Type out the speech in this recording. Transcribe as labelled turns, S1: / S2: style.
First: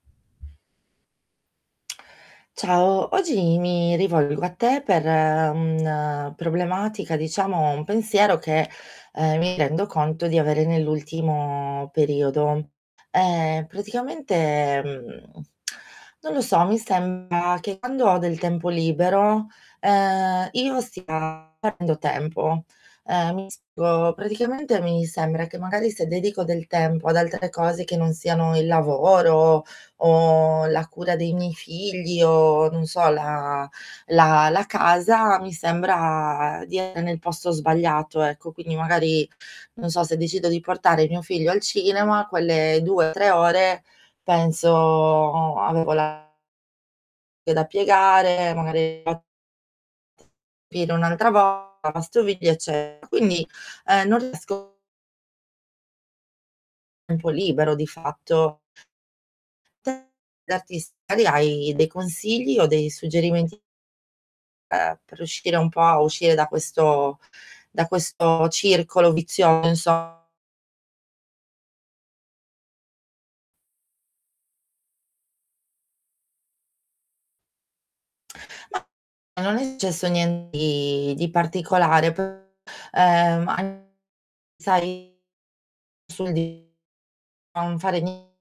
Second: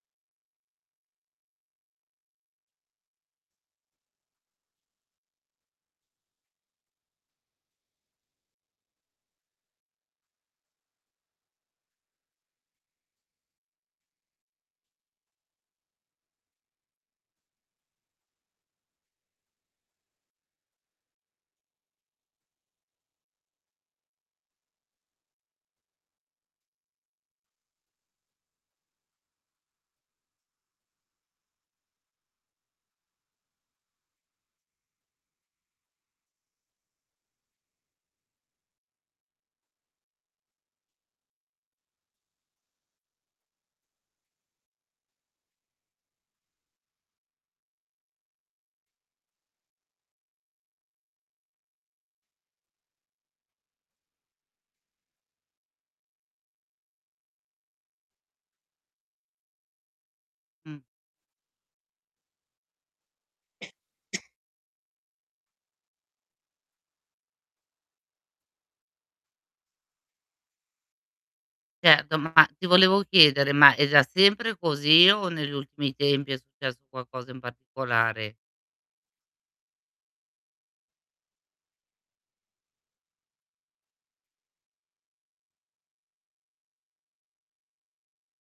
S1: Ciao, oggi mi rivolgo a te per un problematica, diciamo un pensiero che, ehm, mi rendo conto di avere nell'ultimo periodo. Ehm, praticamente, mhmm, non lo so, mi sembra che quando ho del tempo libero, ehm, io stia perdendo tempo, ehm, mi [unintelligible] praticamente mi sembra che magari se dedico del tempo ad altre cose, che non siano il lavoro o la cura dei miei figli o, non so, la la la casa, mi sembra di essere nel posto sbagliato ecco, quindi magari, non so, se decido di portare mio figlio al cinema, quelle 2 o 3 ore penso: "Avevo la" "da piegare, magari" [unintelligible] [unintelligible] ..."un'altra vo lavastoviglie", ecce quindi, ehm, non riesco Tempo libero di fatto.
S2: Mh.
S1: [unintelligible] hai dei consigli o dei suggerimenti ehm, per riuscire un po' a uscire da questo da questo circolo vizioso, inso
S2: Certo, ma ti volevo chiedere: ma era sempre così o negli ultimi tempi è successo qualcosa in particolare?
S1: Ma non è successo nien di di particolare p ehm, an sai sul di non fare ni